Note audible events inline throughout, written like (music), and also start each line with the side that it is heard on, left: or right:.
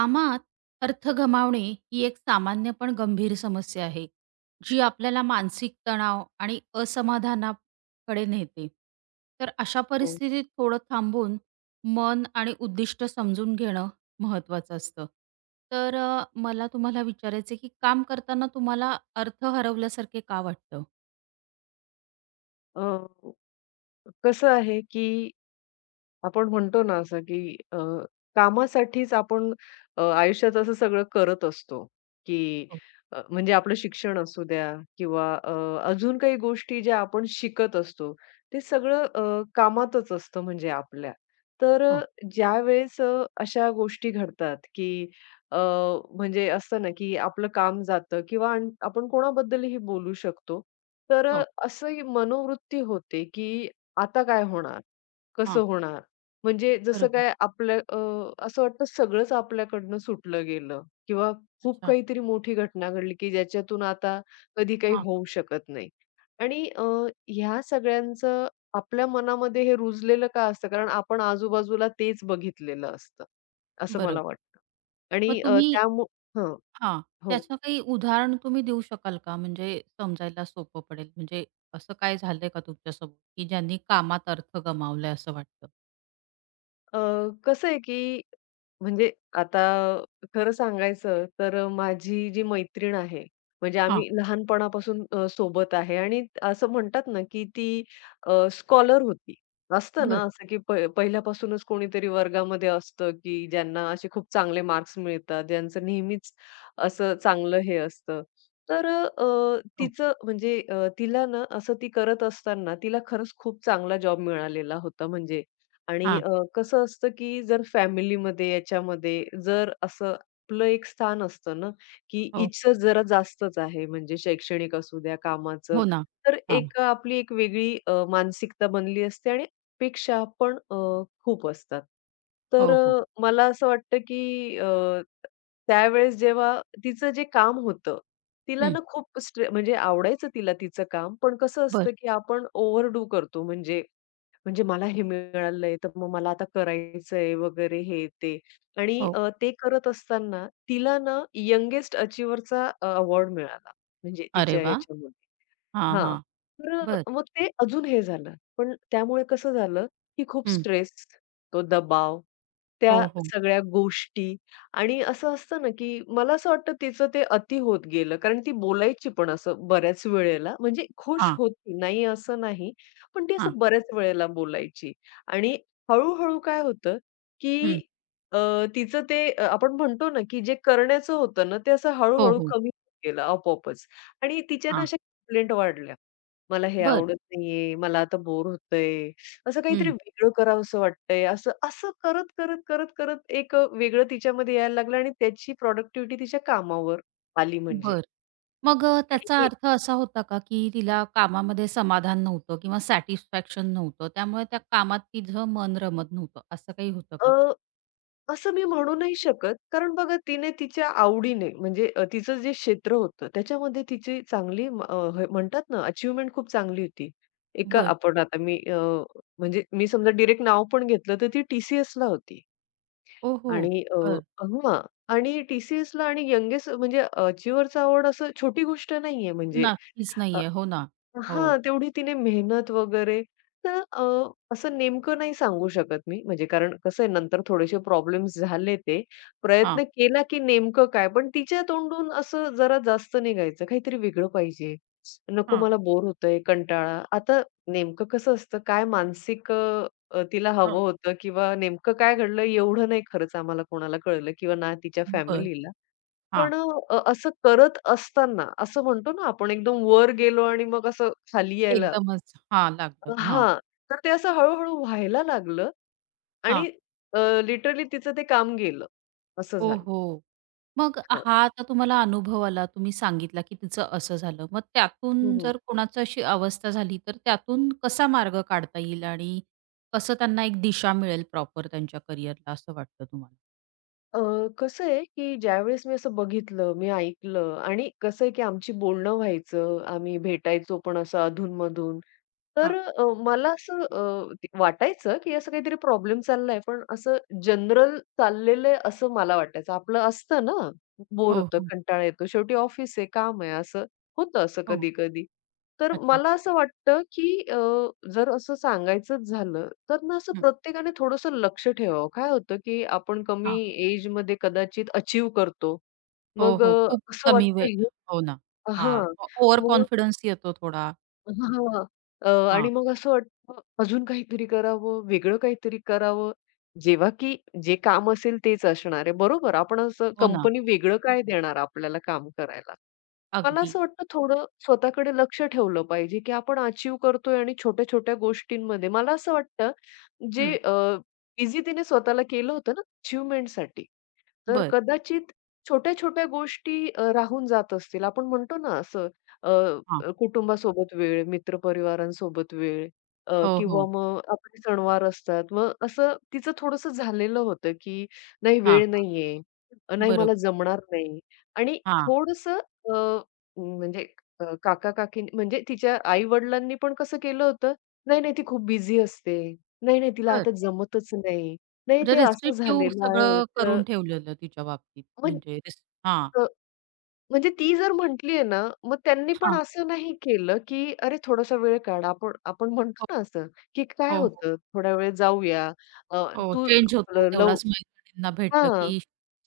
right: कामात अर्थ गमावणे ही एक सामान्य पण गंभीर समस्या आहे, जी आपल्याला मानसिक तणाव आणि असमाधानाकडे नेते. तर अशा
left: हो.
right: परिस्थितीत थोडं थांबून मन आणि उद्दिष्ट समजून घेणं महत्त्वाचं असतं. तर मला तुम्हाला विचारायचं आहे की काम करताना तुम्हाला अर्थ हरवल्यासारखे का वाटतं?
left: अ, कसं आहे, की आपण म्हणतो ना असं, की कामासाठीच आपण आयुष्यात असं सगळं करत असतो, की
right: हो.
left: म्हणजे आपलं शिक्षण असू द्या किंवा अजून काही गोष्टी ज्या आपण शिकत असतो, ते सगळं कामातच असतं म्हणजे आपल्या. तर
right: हो.
left: ज्यावेळेस अशा गोष्टी घडतात, की अ, म्हणजे असतं ना, की आपलं काम जातं किंवा अन आपण कोणाबद्दलही बोलू शकतो. तर
right: हो. हो.
left: असं ही मनोवृत्ती होते, की आता काय होणार?
right: हां.
left: कसं होणार? म्हणजे जसं
right: बरोबर.
left: काय आपल्या असं वाटतं सगळंच आपल्याकडनं सुटलं गेलं किंवा खूप
right: अच्छा.
left: काहीतरी मोठी घटना घडली, की ज्याच्यातून आता कधी काही
right: हां.
left: होऊ शकत नाही. आणि ह्या सगळ्यांचं आपल्या मनामध्ये हे रुजलेलं का असतं? कारण आपण आजूबाजूला तेच बघितलेलं असतं, असं
right: बरोबर.
left: मला वाटतं.
right: मग
left: आणि
right: तुम्ही
left: त्यामु
right: हां.
left: हो.
right: त्याचं काही उदाहरण तुम्ही देऊ शकाल का? म्हणजे समजायला सोपं पडेल. म्हणजे असं काय झालंय का तुमच्यासोबत, की ज्यांनी कामात अर्थ गमावलाय असं वाटतं?
left: अ, कसं आहे, की म्हणजे आता खरं सांगायचं तर माझी जी मैत्रीण आहे, म्हणजे
right: हां.
left: आम्ही लहानपणापासून सोबत आहे आणि असं म्हणतात ना, की ती स्कॉलर होती. असतं ना
right: बरं.
left: असं, की पहिल्यापासूनच कोणीतरी वर्गामध्ये असतं, की ज्यांना असे खूप चांगले मार्क्स मिळतात, ज्यांचं नेहमीच असं चांगलं हे असतं. तर
right: हो.
left: तिचं म्हणजे तिला ना असं ती करत असताना तिला खरंच खूप चांगला जॉब मिळालेला होता म्हणजे आणि
right: हां.
left: कसं असतं, की जर फॅमिलीमध्ये याच्यामध्ये जर असं आपलं एक स्थान असतं ना, की
right: हो.
left: हिचं जरा जास्तच आहे म्हणजे शैक्षणिक असू द्या, कामाचं.
right: हो ना.
left: तर
right: हां.
left: एक आपली एक वेगळी मानसिकता बनली असते आणि अपेक्षा पण खूप असतात. तर
right: हो, हो.
left: मला असं वाटतं, की त्यावेळेस जेव्हा तिचं जे काम होतं, तिला
right: हं.
left: ना खूप म्हणजे आवडायचं तिला तिचं काम, पण कसं
right: बरं.
left: असतं, की आपण ओव्हरडू करतो म्हणजे म्हणजे मला हे मिळालंय, तर मग मला आता करायचंय वगैरे हे ते. आणि
right: हो.
left: ते करत असताना तिला ना यंगेस्ट अचिव्हरचा अवॉर्ड मिळाला. म्हणजे
right: अरे
left: तिच्या
right: वाह!
left: याच्यामध्ये.
right: हां, हां.
left: हां. तर
right: बरं.
left: मग ते अजून हे झालं. पण त्यामुळे कसं झालं, की खूप
right: हं.
left: स्ट्रेस, तो दबाव, त्या
right: हो, हो.
left: सगळ्या गोष्टी आणि असं असतं ना, की मला असं वाटतं तिचं ते अति होत गेलं. कारण ती बोलायची पण असं बऱ्याच वेळेला, म्हणजे खुश
right: हां,
left: होती, नाही असं नाही, पण ती
right: हां.
left: असं बऱ्याच वेळेला बोलायची. आणि हळू काय होतं,
right: हं.
left: की अ, तिचं ते आपण म्हणतो ना, की जे करण्याचं होतं ना, ते असं
right: हो,
left: हळू
right: हो.
left: कमी होत गेलं आपोआपच. आणि तिच्या ना
right: हां.
left: अशा कंप्लेंट वाढल्या. मला हे
right: बरं.
left: आवडत नाहीये, मला आता बोर होतंय, असं काहीतरी वेगळं करावसं वाटतंय. असं असं करत, करत, करत, करत एक वेगळं तिच्यामध्ये यायला लागलं आणि त्याची प्रॉडक्टिव्हिटी तिच्या कामावर आली म्हणजे.
right: बरं. मग त्याचा
left: आणि
right: अर्थ असा होता का, की तिला कामामध्ये समाधान नव्हतं किंवा सॅटिस्फॅक्शन नव्हतं? त्यामुळे त्या कामात तिचं मन रमत नव्हतं, असं काही होतं
left: अ,
right: का?
left: असं मी म्हणू नाही शकत, कारण बघा तिने तिच्या आवडीने म्हणजे तिचं जे क्षेत्र होतं त्याच्यामध्ये तिची चांगली हे म्हणतात ना अचिव्हमेंट खूप चांगली होती. एका
right: बरं.
left: आपण आता म्हणजे मी समजा डायरेक्ट नाव पण घेतलं तर ती टी-सी-एसला होती.
right: ओहो!
left: आणि
right: बरं.
left: हां. आणि टी सी आणि यंगेस्ट म्हणजे अचिव्हरचा अवॉर्ड असं छोटी गोष्ट नाहीये म्हणजे
right: नक्कीच
left: अ,
right: नाहीये. हो ना. हो.
left: हां, तेवढी तिने मेहनत वगैरे तर असं नेमकं नाही सांगू शकत मी. म्हणजे कारण कसं आहे नंतर थोडेसे प्रॉब्लेम्स झाले ते.
right: हां,
left: प्रयत्न केला की नेमकं काय, पण तिच्या तोंडून असं जरा जास्त निघायचं, काहीतरी वेगळं पाहिजे. नको
right: हां.
left: मला बोर होतंय, कंटाळा. आता नेमकं कसं असतं, काय मानसिक तिला
right: हो.
left: हवं होतं किंवा नेमकं काय घडलं एवढं नाही खरंच आम्हाला कोणाला कळलं किंवा ना तिच्या
right: बरं.
left: फॅमिलीला.
right: हां.
left: पण असं करत असताना, असं म्हणतो ना आपण एकदम वर गेलो आणि मग असं खाली यायला
right: एकदमच हां, लागलं. हां,
left: हां, तर ते असं हळू-हळू व्हायला लागलं
right: हां.
left: आणि अ, लिटरली तिचं ते काम गेलं. असं झालं.
right: ओहो! मग
left: हां.
right: हा आता तुम्हाला अनुभव आला, तुम्ही सांगितला, की तिचं असं झालं. मग
left: हं,
right: त्यातून
left: हं.
right: जर कोणाची अशी अवस्था झाली, तर त्यातून कसा मार्ग काढता येईल आणि कसं त्यांना एक दिशा मिळेल प्रॉपर त्यांच्या करिअरला असं वाटतं तुम्हाला?
left: अ, कसं आहे, की ज्यावेळेस मी असं बघितलं, मी ऐकलं आणि कसं आहे, की आमची बोलणं व्हायचं, आम्ही भेटायचो पण असं अधून तर
right: हां.
left: मला असं वाटायचं, की असं काहीतरी प्रॉब्लेम चाललाय, पण असं जनरल चाललेलं असं मला वाटायचं. आपलं असतं ना, बोर
right: हो,
left: होतं,
right: हो.
left: कंटाळा येतो, शेवटी ऑफिस आहे, काम आहे, असं होतं असं
right: हो.
left: कधी-कधी. तर
right: अच्छा.
left: मला असं वाटतं, की जर असं सांगायचंच झालं, तर ना असं
right: हं.
left: प्रत्येकाने थोडंसं लक्ष ठेवावं. काय होतं, की आपण कमी
right: हां.
left: एजमध्ये कदाचित अचीव्ह करतो.
right: हो,
left: मग
right: हो. खूप
left: असं
right: कमी
left: वाटतं
right: वेळ.
left: हे
right: हो ना. हां.
left: हां.
right: ओव्हर
left: मग
right: कॉन्फिडन्स येतो थोडा.
left: हां.
right: हां.
left: आणि मग असं वाटतं अजून काहीतरी करावं, वेगळं काहीतरी करावं. जेव्हा की जे काम असेल तेच असणार आहे. बरोबर, आपण असं
right: हो ना.
left: कंपनी वेगळं काय देणार आपल्याला काम करायला? मला
right: अगदी.
left: असं वाटतं थोडं स्वतःकडे लक्ष ठेवलं पाहिजे, की आपण अचीव्ह करतोय आणि छोट्या-छोट्या गोष्टींमध्ये मला असं वाटतं, जे
right: हं.
left: अ, बिझी तिने स्वतःला केलं होतं ना अचीव्हमेंटसाठी, तर
right: बरं.
left: कदाचित छोट्या-छोट्या गोष्टी राहून जात असतील. आपण म्हणतो ना असं अ,
right: हां.
left: अ, कुटुंबासोबत वेळ, मित्रपरिवारांसोबत वेळ
right: हो,
left: किंवा
right: हो.
left: मग आपले सणवार असतात. मग असं तिचं थोडंसं झालेलं होतं, की नाही
right: हां,
left: वेळ
right: हां.
left: नाहीये, नाही मला
right: बरोबर.
left: जमणार नाही आणि
right: हां.
left: थोडंसं अ, म्हणजे काका-काकींनी म्हणजे तिच्या आई-वडिलांनी पण कसं केलं होतं, "नाही, नाही ती खूप बिझी असते. नाही, नाही तिला
right: बरं.
left: आता जमतच नाही. नाही
right: म्हणजे
left: ते असं
right: रिस्ट्रिक्टिव्ह
left: झालेलं
right: सगळं
left: आहे."
right: करून ठेवलेलं तिच्या बाबतीत
left: म्हण
right: म्हणजे हां.
left: अ, म्हणजे ती जर म्हटली ना, मग त्यांनी पण
right: हां.
left: असं नाही केलं, की "अरे थोडासा वेळ काढ." आपण आपण
right: हो,
left: म्हणतो ना असं, की काय
right: हो, हो.
left: होतं, "थोड्या वेळ जाऊया." अ,
right: हो,
left: तू
right: चेंज होतो
left: ल लव
right: तेवढाच मैत्रिणींना भेटलं
left: हां,
right: की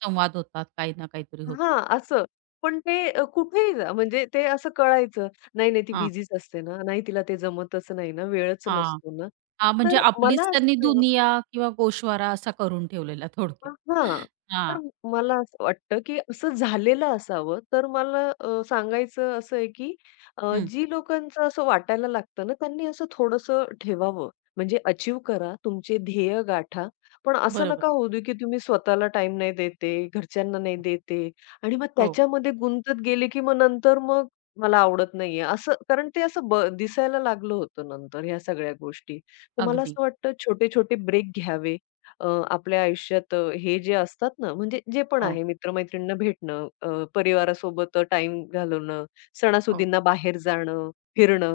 right: संवाद होतात, काही ना काहीतरी होतं.
left: हां, असं. पण ते कुठेही जा, म्हणजे ते असं कळायचं, "नाही, नाही, ती
right: हां,
left: बिझीच असते ना. नाही, तिला ते जमतच नाही ना, वेळच
right: हां.
left: नसतो ना."
right: हां, म्हणजे
left: तर
right: आपलीच
left: मला
right: त्यांनी
left: असं
right: दुनिया किंवा गोषवारा असा करून ठेवलेला थोडक्यात.
left: हां. तर
right: हां,
left: मला असं वाटतं, की असं झालेलं असावं. तर मला सांगायचं असं आहे, की
right: हं.
left: जी लोकांचं असं वाटायला लागतं ना, त्यांनी असं थोडंसं ठेवावं. म्हणजे अचीव्ह करा, तुमचे ध्येय गाठा. पण असं
right: बरोबर.
left: नका होऊ दे, की तुम्ही स्वतःला टाईम नाही देते, आहे, घरच्यांना नाही देत आहे आणि मग
right: हो,
left: त्याच्यामध्ये गुंतत गेले, की मग नंतर मग मला आवडत नाहीये असं. कारण ते असं ब दिसायला लागलं होतं नंतर ह्या सगळ्या गोष्टी. तर मला
right: अगदी.
left: असं वाटतं छोटे-छोटे ब्रेक घ्यावे. आपल्या आयुष्यात हे जे असतात ना, म्हणजे जे पण
right: हो,
left: आहे मित्र-मैत्रिणींना भेटणं, परिवारासोबत टाईम घालवणं,
right: हो.
left: सणासुदींना बाहेर जाणं,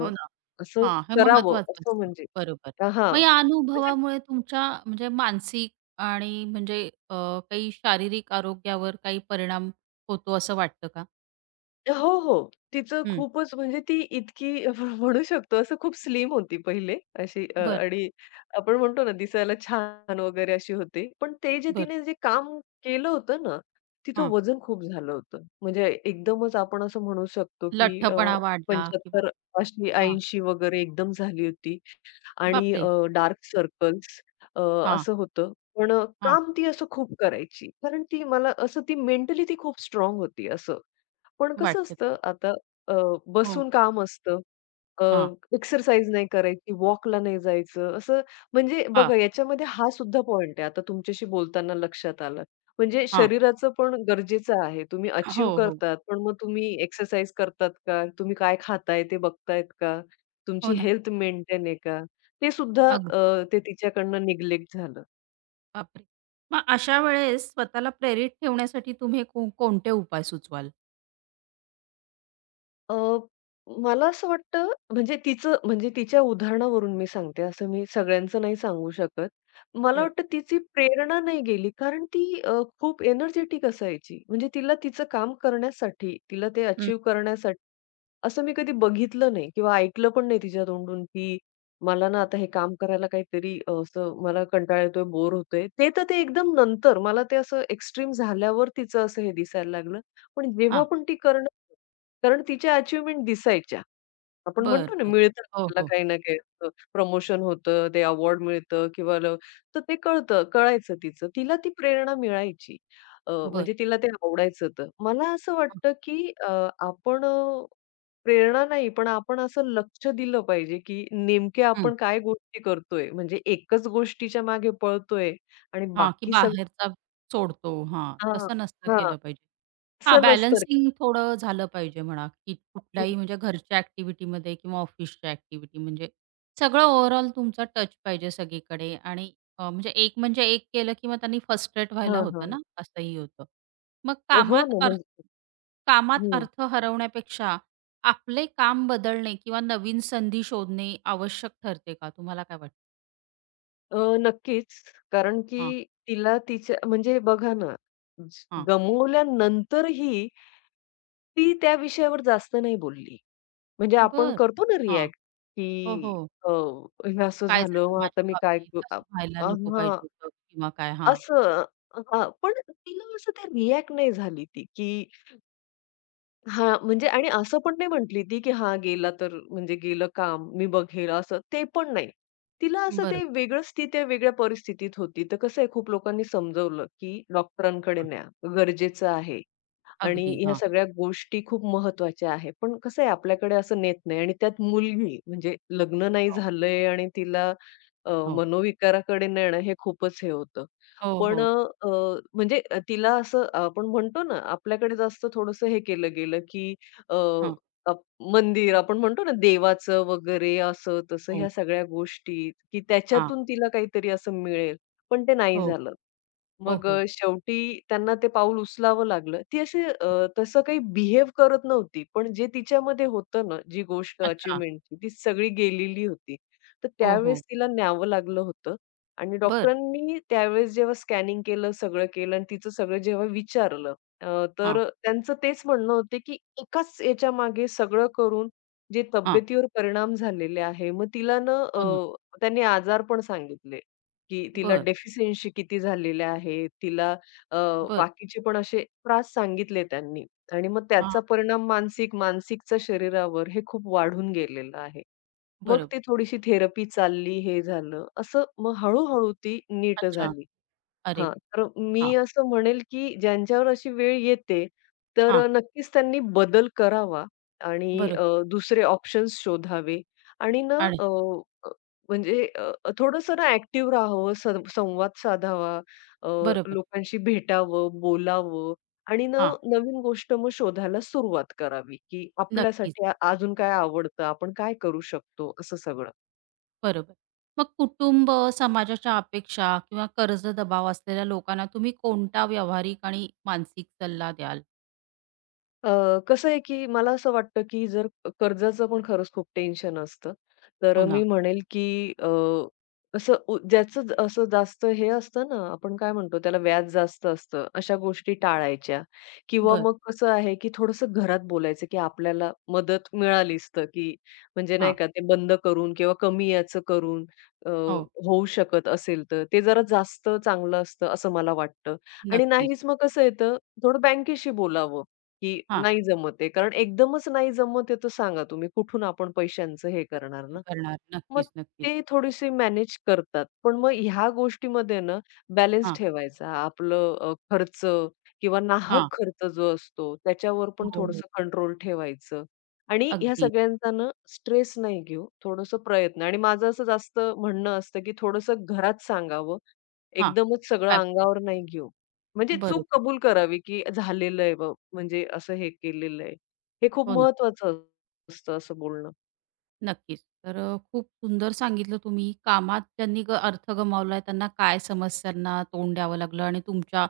right: हो ना.
left: असं
right: हां, हे
left: करावं
right: महत्वाचं
left: असं
right: असतं.
left: म्हणजे
right: बरोबर.
left: हां,
right: मग या
left: म्हणजे
right: अनुभवामुळे तुमच्या म्हणजे मानसिक आणि म्हणजे अ, काही शारीरिक आरोग्यावर काही परिणाम होतो असं वाटतं का?
left: हो, हो. तिचं
right: हं.
left: खूपच म्हणजे ती इतकी (laughs) आपण म्हणू शकतो असं खूप स्लिम होती पहिले अशी
right: बरं,
left: आणि आपण म्हणतो ना दिसायला छान वगैरे अशी होती. पण ते जे
right: बरं.
left: तिने जे काम केलं होतं ना, तिचं
right: हां.
left: वजन खूप झालं होतं. म्हणजे एकदमच आपण असं म्हणू शकतो की
right: लठ्ठपणा वाढला किंवा
left: 75 अशी
right: हां.
left: 80 वगैरे एकदम झाली होती आणि
right: बापरे!
left: डार्क सर्कल्स अ,
right: हां,
left: असं होतं. पण
right: हां.
left: काम ती असं खूप करायची. कारण ती मला असं ती मेंटली ती खूप स्ट्राँग होती असं. पण कसं
right: वाटतं.
left: असतं आता अ,
right: हो.
left: बसून काम असतं.
right: हां,
left: एक्सरसाइज नाही करायची, वॉकला नाही जायचं, असं म्हणजे
right: हां,
left: बघा याच्यामध्ये हा सुद्धा पॉइंट आहे. आता तुमच्याशी बोलताना लक्षात आलं. म्हणजे
right: हां.
left: शरीराचं पण गरजेचं आहे. तुम्ही
right: हो,
left: अचीव्ह
right: हो.
left: करतात, पण मग तुम्ही एक्सरसाइज करतात का? तुम्ही काय खाताय ते बघतायत का?
right: हो
left: तुमची
right: ना.
left: हेल्थ मेंटेन आहे का? ते सुद्धा
right: अगदी.
left: ते तिच्याकडनं निग्लेक्ट झालं.
right: बापरे! मग अशा वेळेस स्वतःला प्रेरित ठेवण्यासाठी तुम्ही कोणते उपाय सुचवाल?
left: अ, मला असं वाटतं म्हणजे तिचं म्हणजे तिच्या उदाहरणावरून मी सांगते, असं मी सगळ्यांचं नाही सांगू शकत. मला
right: बरं.
left: वाटतं तिची प्रेरणा नाही गेली, कारण ती खूप एनर्जेटिक असायची. म्हणजे तिला तिचं काम करण्यासाठी, तिला ते
right: हं.
left: अचीव्ह करण्यासाठी असं मी कधी बघितलं नाही किंवा ऐकलं पण नाही तिच्या तोंडून, की मला ना आता हे काम करायला काहीतरी असं मला कंटाळा येतोय, बोर होतोय. ते तर ते एकदम नंतर मला ते असं एक्स्ट्रीम झाल्यावर तिचं असं हे दिसायला लागलं. पण जेव्हा
right: हां.
left: पण ती करणं कारण तिच्या अचिव्हमेंट दिसायच्या. आपण
right: बरं,
left: म्हणतो ना,
right: बरं.
left: मिळतं
right: हो,
left: आपल्याला
right: हो.
left: काही ना काही असं प्रमोशन होतं, ते अवॉर्ड मिळतं किंवा ल तर ते कळतं, कळायचं तिचं. तिला ती प्रेरणा मिळायची.
right: बरं.
left: म्हणजे तिला ते आवडायचं तर. मला असं वाटतं, की आपण प्रेरणा नाही, पण आपण असं लक्ष दिलं पाहिजे, की नेमक्या आपण काय गोष्टी करतोय. म्हणजे एकच गोष्टीच्या मागे पळतोय आणि
right: हां, की
left: बाकी सगळं
right: बाहेरचा सोडतो. हां,
left: हां,
right: तसं नसतं
left: हां.
right: केलं पाहिजे. हां,
left: असं नसतं रे.
right: बॅलन्सिंग थोडं झालं पाहिजे म्हणा, की
left: हं.
right: कुठल्याही म्हणजे घरच्या ॲक्टिव्हिटीमध्ये किंवा ऑफिसच्या ॲक्टिव्हिटी म्हणजे सगळं ओव्हरऑल तुमचा टच पाहिजे सगळीकडे आणि म्हणजे एक म्हणजे एक केलं किंवा त्यांनी फ्रस्ट्रेट व्हायला
left: हां,
right: होतं
left: हां.
right: ना, असंही होतं. मग
left: हो ना. म्हणजे
right: कामात
left: हं.
right: अर्थ हरवण्यापेक्षा आपले काम बदलणे किंवा नवीन संधी शोधणे आवश्यक ठरते का? तुम्हाला काय वाटतं?
left: अ, नक्कीच. कारण की
right: हां,
left: तिला तिच्या म्हणजे बघा ना, ज-
right: हां.
left: गमवल्यानंतरही ती त्या विषयावर जास्त नाही बोलली. म्हणजे आपण
right: बरं.
left: करतो ना
right: हां.
left: रिएक्ट,
right: हो,
left: की
right: हो.
left: अ, हे असं
right: काय
left: झालं,
right: झालं
left: मग आता
right: माझ्या
left: मी काय करू?
right: बाबतीत असं व्हायला नको
left: हां,
right: पाहिजे होतं किंवा काय हां.
left: असं हां, पण तिला असं ते रिएक्ट नाही झाली ती, की हां, म्हणजे आणि असं पण नाही म्हटली ती, की "हां, गेला तर म्हणजे गेलं काम, मी बघेल" असं ते पण नाही. तिला असं
right: बरोबर.
left: ते वेगळंच ती त्या वेगळ्या परिस्थितीत होती. तर कसं आहे खूप लोकांनी समजवलं, की डॉक्टरांकडे
right: हां.
left: न्या, गरजेचं आहे. आणि
right: अगदी.
left: ह्या
right: हां.
left: सगळ्या गोष्टी खूप महत्त्वाच्या आहे, पण कसं आहे आपल्याकडे असं नेत नाही आणि त्यात मुलगी म्हणजे लग्न नाही
right: हो,
left: झालंय आणि तिला
right: हो.
left: मनोविकाराकडे नेणं हे खूपच हे होतं.
right: हो,
left: पण
right: हो.
left: अ, म्हणजे तिला असं आपण म्हणतो ना, आपल्याकडे जास्त थोडंसं हे केलं गेलं, की अ,
right: हां.
left: अप मंदिर आपण म्हणतो ना देवाचं वगैरे असं तसं
right: हो.
left: ह्या सगळ्या गोष्टी, की
right: हां.
left: त्याच्यातून तिला काहीतरी असं मिळेल, पण ते नाही
right: हो.
left: झालं.
right: हो,
left: मग
right: हो.
left: शेवटी त्यांना ते पाऊल उचलावं लागलं. ती अशी
right: हां.
left: तसं काही बिहेव करत नव्हती. पण जे तिच्यामध्ये होतं ना, जी गोष्ट
right: अच्छा.
left: अचीव्हमेंटची, ती सगळी गेलेली होती. तर
right: हो, हो.
left: त्यावेळेस तिला न्यावं लागलं होतं आणि
right: बरं.
left: डॉक्टरांनी त्यावेळेस जेव्हा स्कॅनिंग केलं, सगळं केलं आणि तिचं सगळं जेव्हा विचारलं
right: हां.
left: तर त्यांचं तेच म्हणणं होतं, की एकाच याच्यामागे सगळं करून जे
right: हां.
left: तब्येतीवर परिणाम झालेले आहे. मग तिला ना
right: हो ना.
left: त्यांनी आजार पण सांगितले. की तिला
right: बरं,
left: डेफिशियन्सी किती झालेल्या आहेत. तिला अ,
right: बरं.
left: बाकीचे पण असे त्रास सांगितले त्यांनी आणि मग
right: हां.
left: त्याचा परिणाम मानसिक, मानसिकचा शरीरावर हे खूप वाढून गेलेलं आहे. मग
right: बरोबर.
left: ती थोडीशी थेरपी चालली, हे झालं. असं मग हळू-हळू ती नीट
right: अच्छा.
left: झाली.
right: अरे वा.
left: हां, तर
right: हां,
left: मी असं म्हणेल, की ज्यांच्यावर अशी वेळ येते, तर
right: हां.
left: नक्कीच त्यांनी बदल करावा आणि
right: बरोबर.
left: दुसरे ऑप्शन्स शोधावे आणि ना
right: आणि
left: अ, अ, म्हणजे थोडंसं ना ॲक्टिव्ह राहावं, संवाद साधावा, अ,
right: बरोबर.
left: लोकांशी भेटावं, बोलावं आणि ना
right: हां.
left: नवीन गोष्ट मग शोधायला सुरुवात करावी, की
right: नक्कीच.
left: आपल्यासाठी अजून काय आवडतं, आपण काय करू शकतो, असं सगळं.
right: बरोबर. मग कुटुंब, समाजाच्या अपेक्षा किंवा कर्ज दबाव असलेल्या लोकांना तुम्ही कोणता व्यावहारिक आणि मानसिक सल्ला द्याल?
left: कसं आहे, की मला असं वाटतं, की जर कर्जाचं पण खरंच खूप टेन्शन असतं.
right: हो
left: तर
right: ना.
left: मी म्हणेल, की असं ज्याचं असं जास्त हे असतं ना, आपण काय म्हणतो त्याला व्याज जास्त असतं, अशा गोष्टी टाळायच्या किंवा
right: बरं.
left: मग कसं आहे, की थोडंसं घरात बोलायचं, की आपल्याला मदत मिळालीच तर, की म्हणजे नाही
right: हां.
left: का ते बंद करून किंवा कमी याचं करून अ,
right: हो,
left: होऊ शकत असेल तर, ते जरा जास्त चांगलं असतं असं मला वाटतं आणि
right: नक्कीच.
left: नाहीच मग कसं येतं, थोडं बँकेशी बोलावं. की
right: हां.
left: नाही जमत आहे. कारण एकदमच नाही जमत आहे तर सांगा तुम्ही कुठून आपण पैशांचं हे
right: (unintelligible)
left: करणार
right: हे
left: ना?
right: करणार.
left: मग
right: नक्कीच, नक्कीच.
left: ते थोडीशी मॅनेज करतात. पण मग ह्या गोष्टीमध्ये ना बॅलन्स
right: हां,
left: ठेवायचा. आपलं खर्च किंवा नाहक
right: हां.
left: खर्च जो असतो, त्याच्यावर पण
right: हो, हो.
left: थोडंसं कंट्रोल ठेवायचं आणि ह्या
right: अगदी.
left: सगळ्यांचा ना स्ट्रेस नाही घेऊ, थोडंसं प्रयत्न आणि माझं असं जास्त म्हणणं असतं, की थोडंसं घरात सांगावं.
right: हां.
left: एकदमच सगळं
right: काय प्रॉब्लेम
left: अंगावर नाही घेऊ. म्हणजे चूक
right: बरोबर.
left: कबूल करावी, की झालेलं आहे म्हणजे असं हे केलेलं आहे. हे खूप
right: हो ना.
left: महत्वाचं असतं असं बोलणं.
right: नक्कीच. तर खूप सुंदर सांगितलं तुम्ही. कामात ज्यांनी अर्थ गमावलाय त्यांना काय समस्यांना तोंड द्यावं लागलं आणि तुमच्या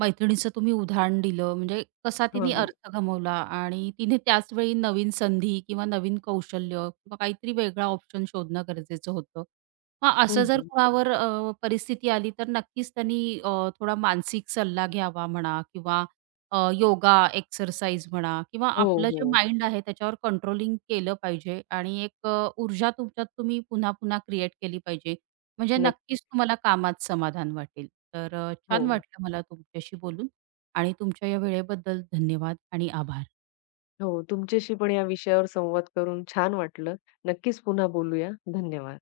right: मैत्रिणीचं तुम्ही उदाहरण दिलं. म्हणजे कसा
left: हां,
right: तिने हो.
left: हां.
right: अर्थ गमावला आणि तिने त्याच वेळी नवीन संधी किंवा नवीन कौशल्य किंवा काहीतरी वेगळा ऑप्शन शोधणं गरजेचं होतं. मग
left: हं,
right: असं जर
left: हं.
right: कोणावर परिस्थिती आली तर नक्कीच त्यांनी थोडा मानसिक सल्ला घ्यावा म्हणा किंवा योगा, एक्सरसाइज म्हणा किंवा
left: हो,
right: आपलं जे
left: हो.
right: माइंड आहे त्याच्यावर कंट्रोलिंग केलं पाहिजे आणि एक ऊर्जा तुमच्यात तुम्ही पुन्हा-पुन्हा क्रिएट केली पाहिजे. म्हणजे नक्कीच
left: नक्कीच.
right: तुम्हाला कामात समाधान वाटेल. तर
left: हो,
right: छान वाटलं मला तुमच्याशी बोलून आणि तुमच्या या वेळेबद्दल धन्यवाद आणि आभार.
left: हो. तुमच्याशी पण या विषयावर संवाद करून छान वाटलं. नक्कीच पुन्हा बोलूया. धन्यवाद.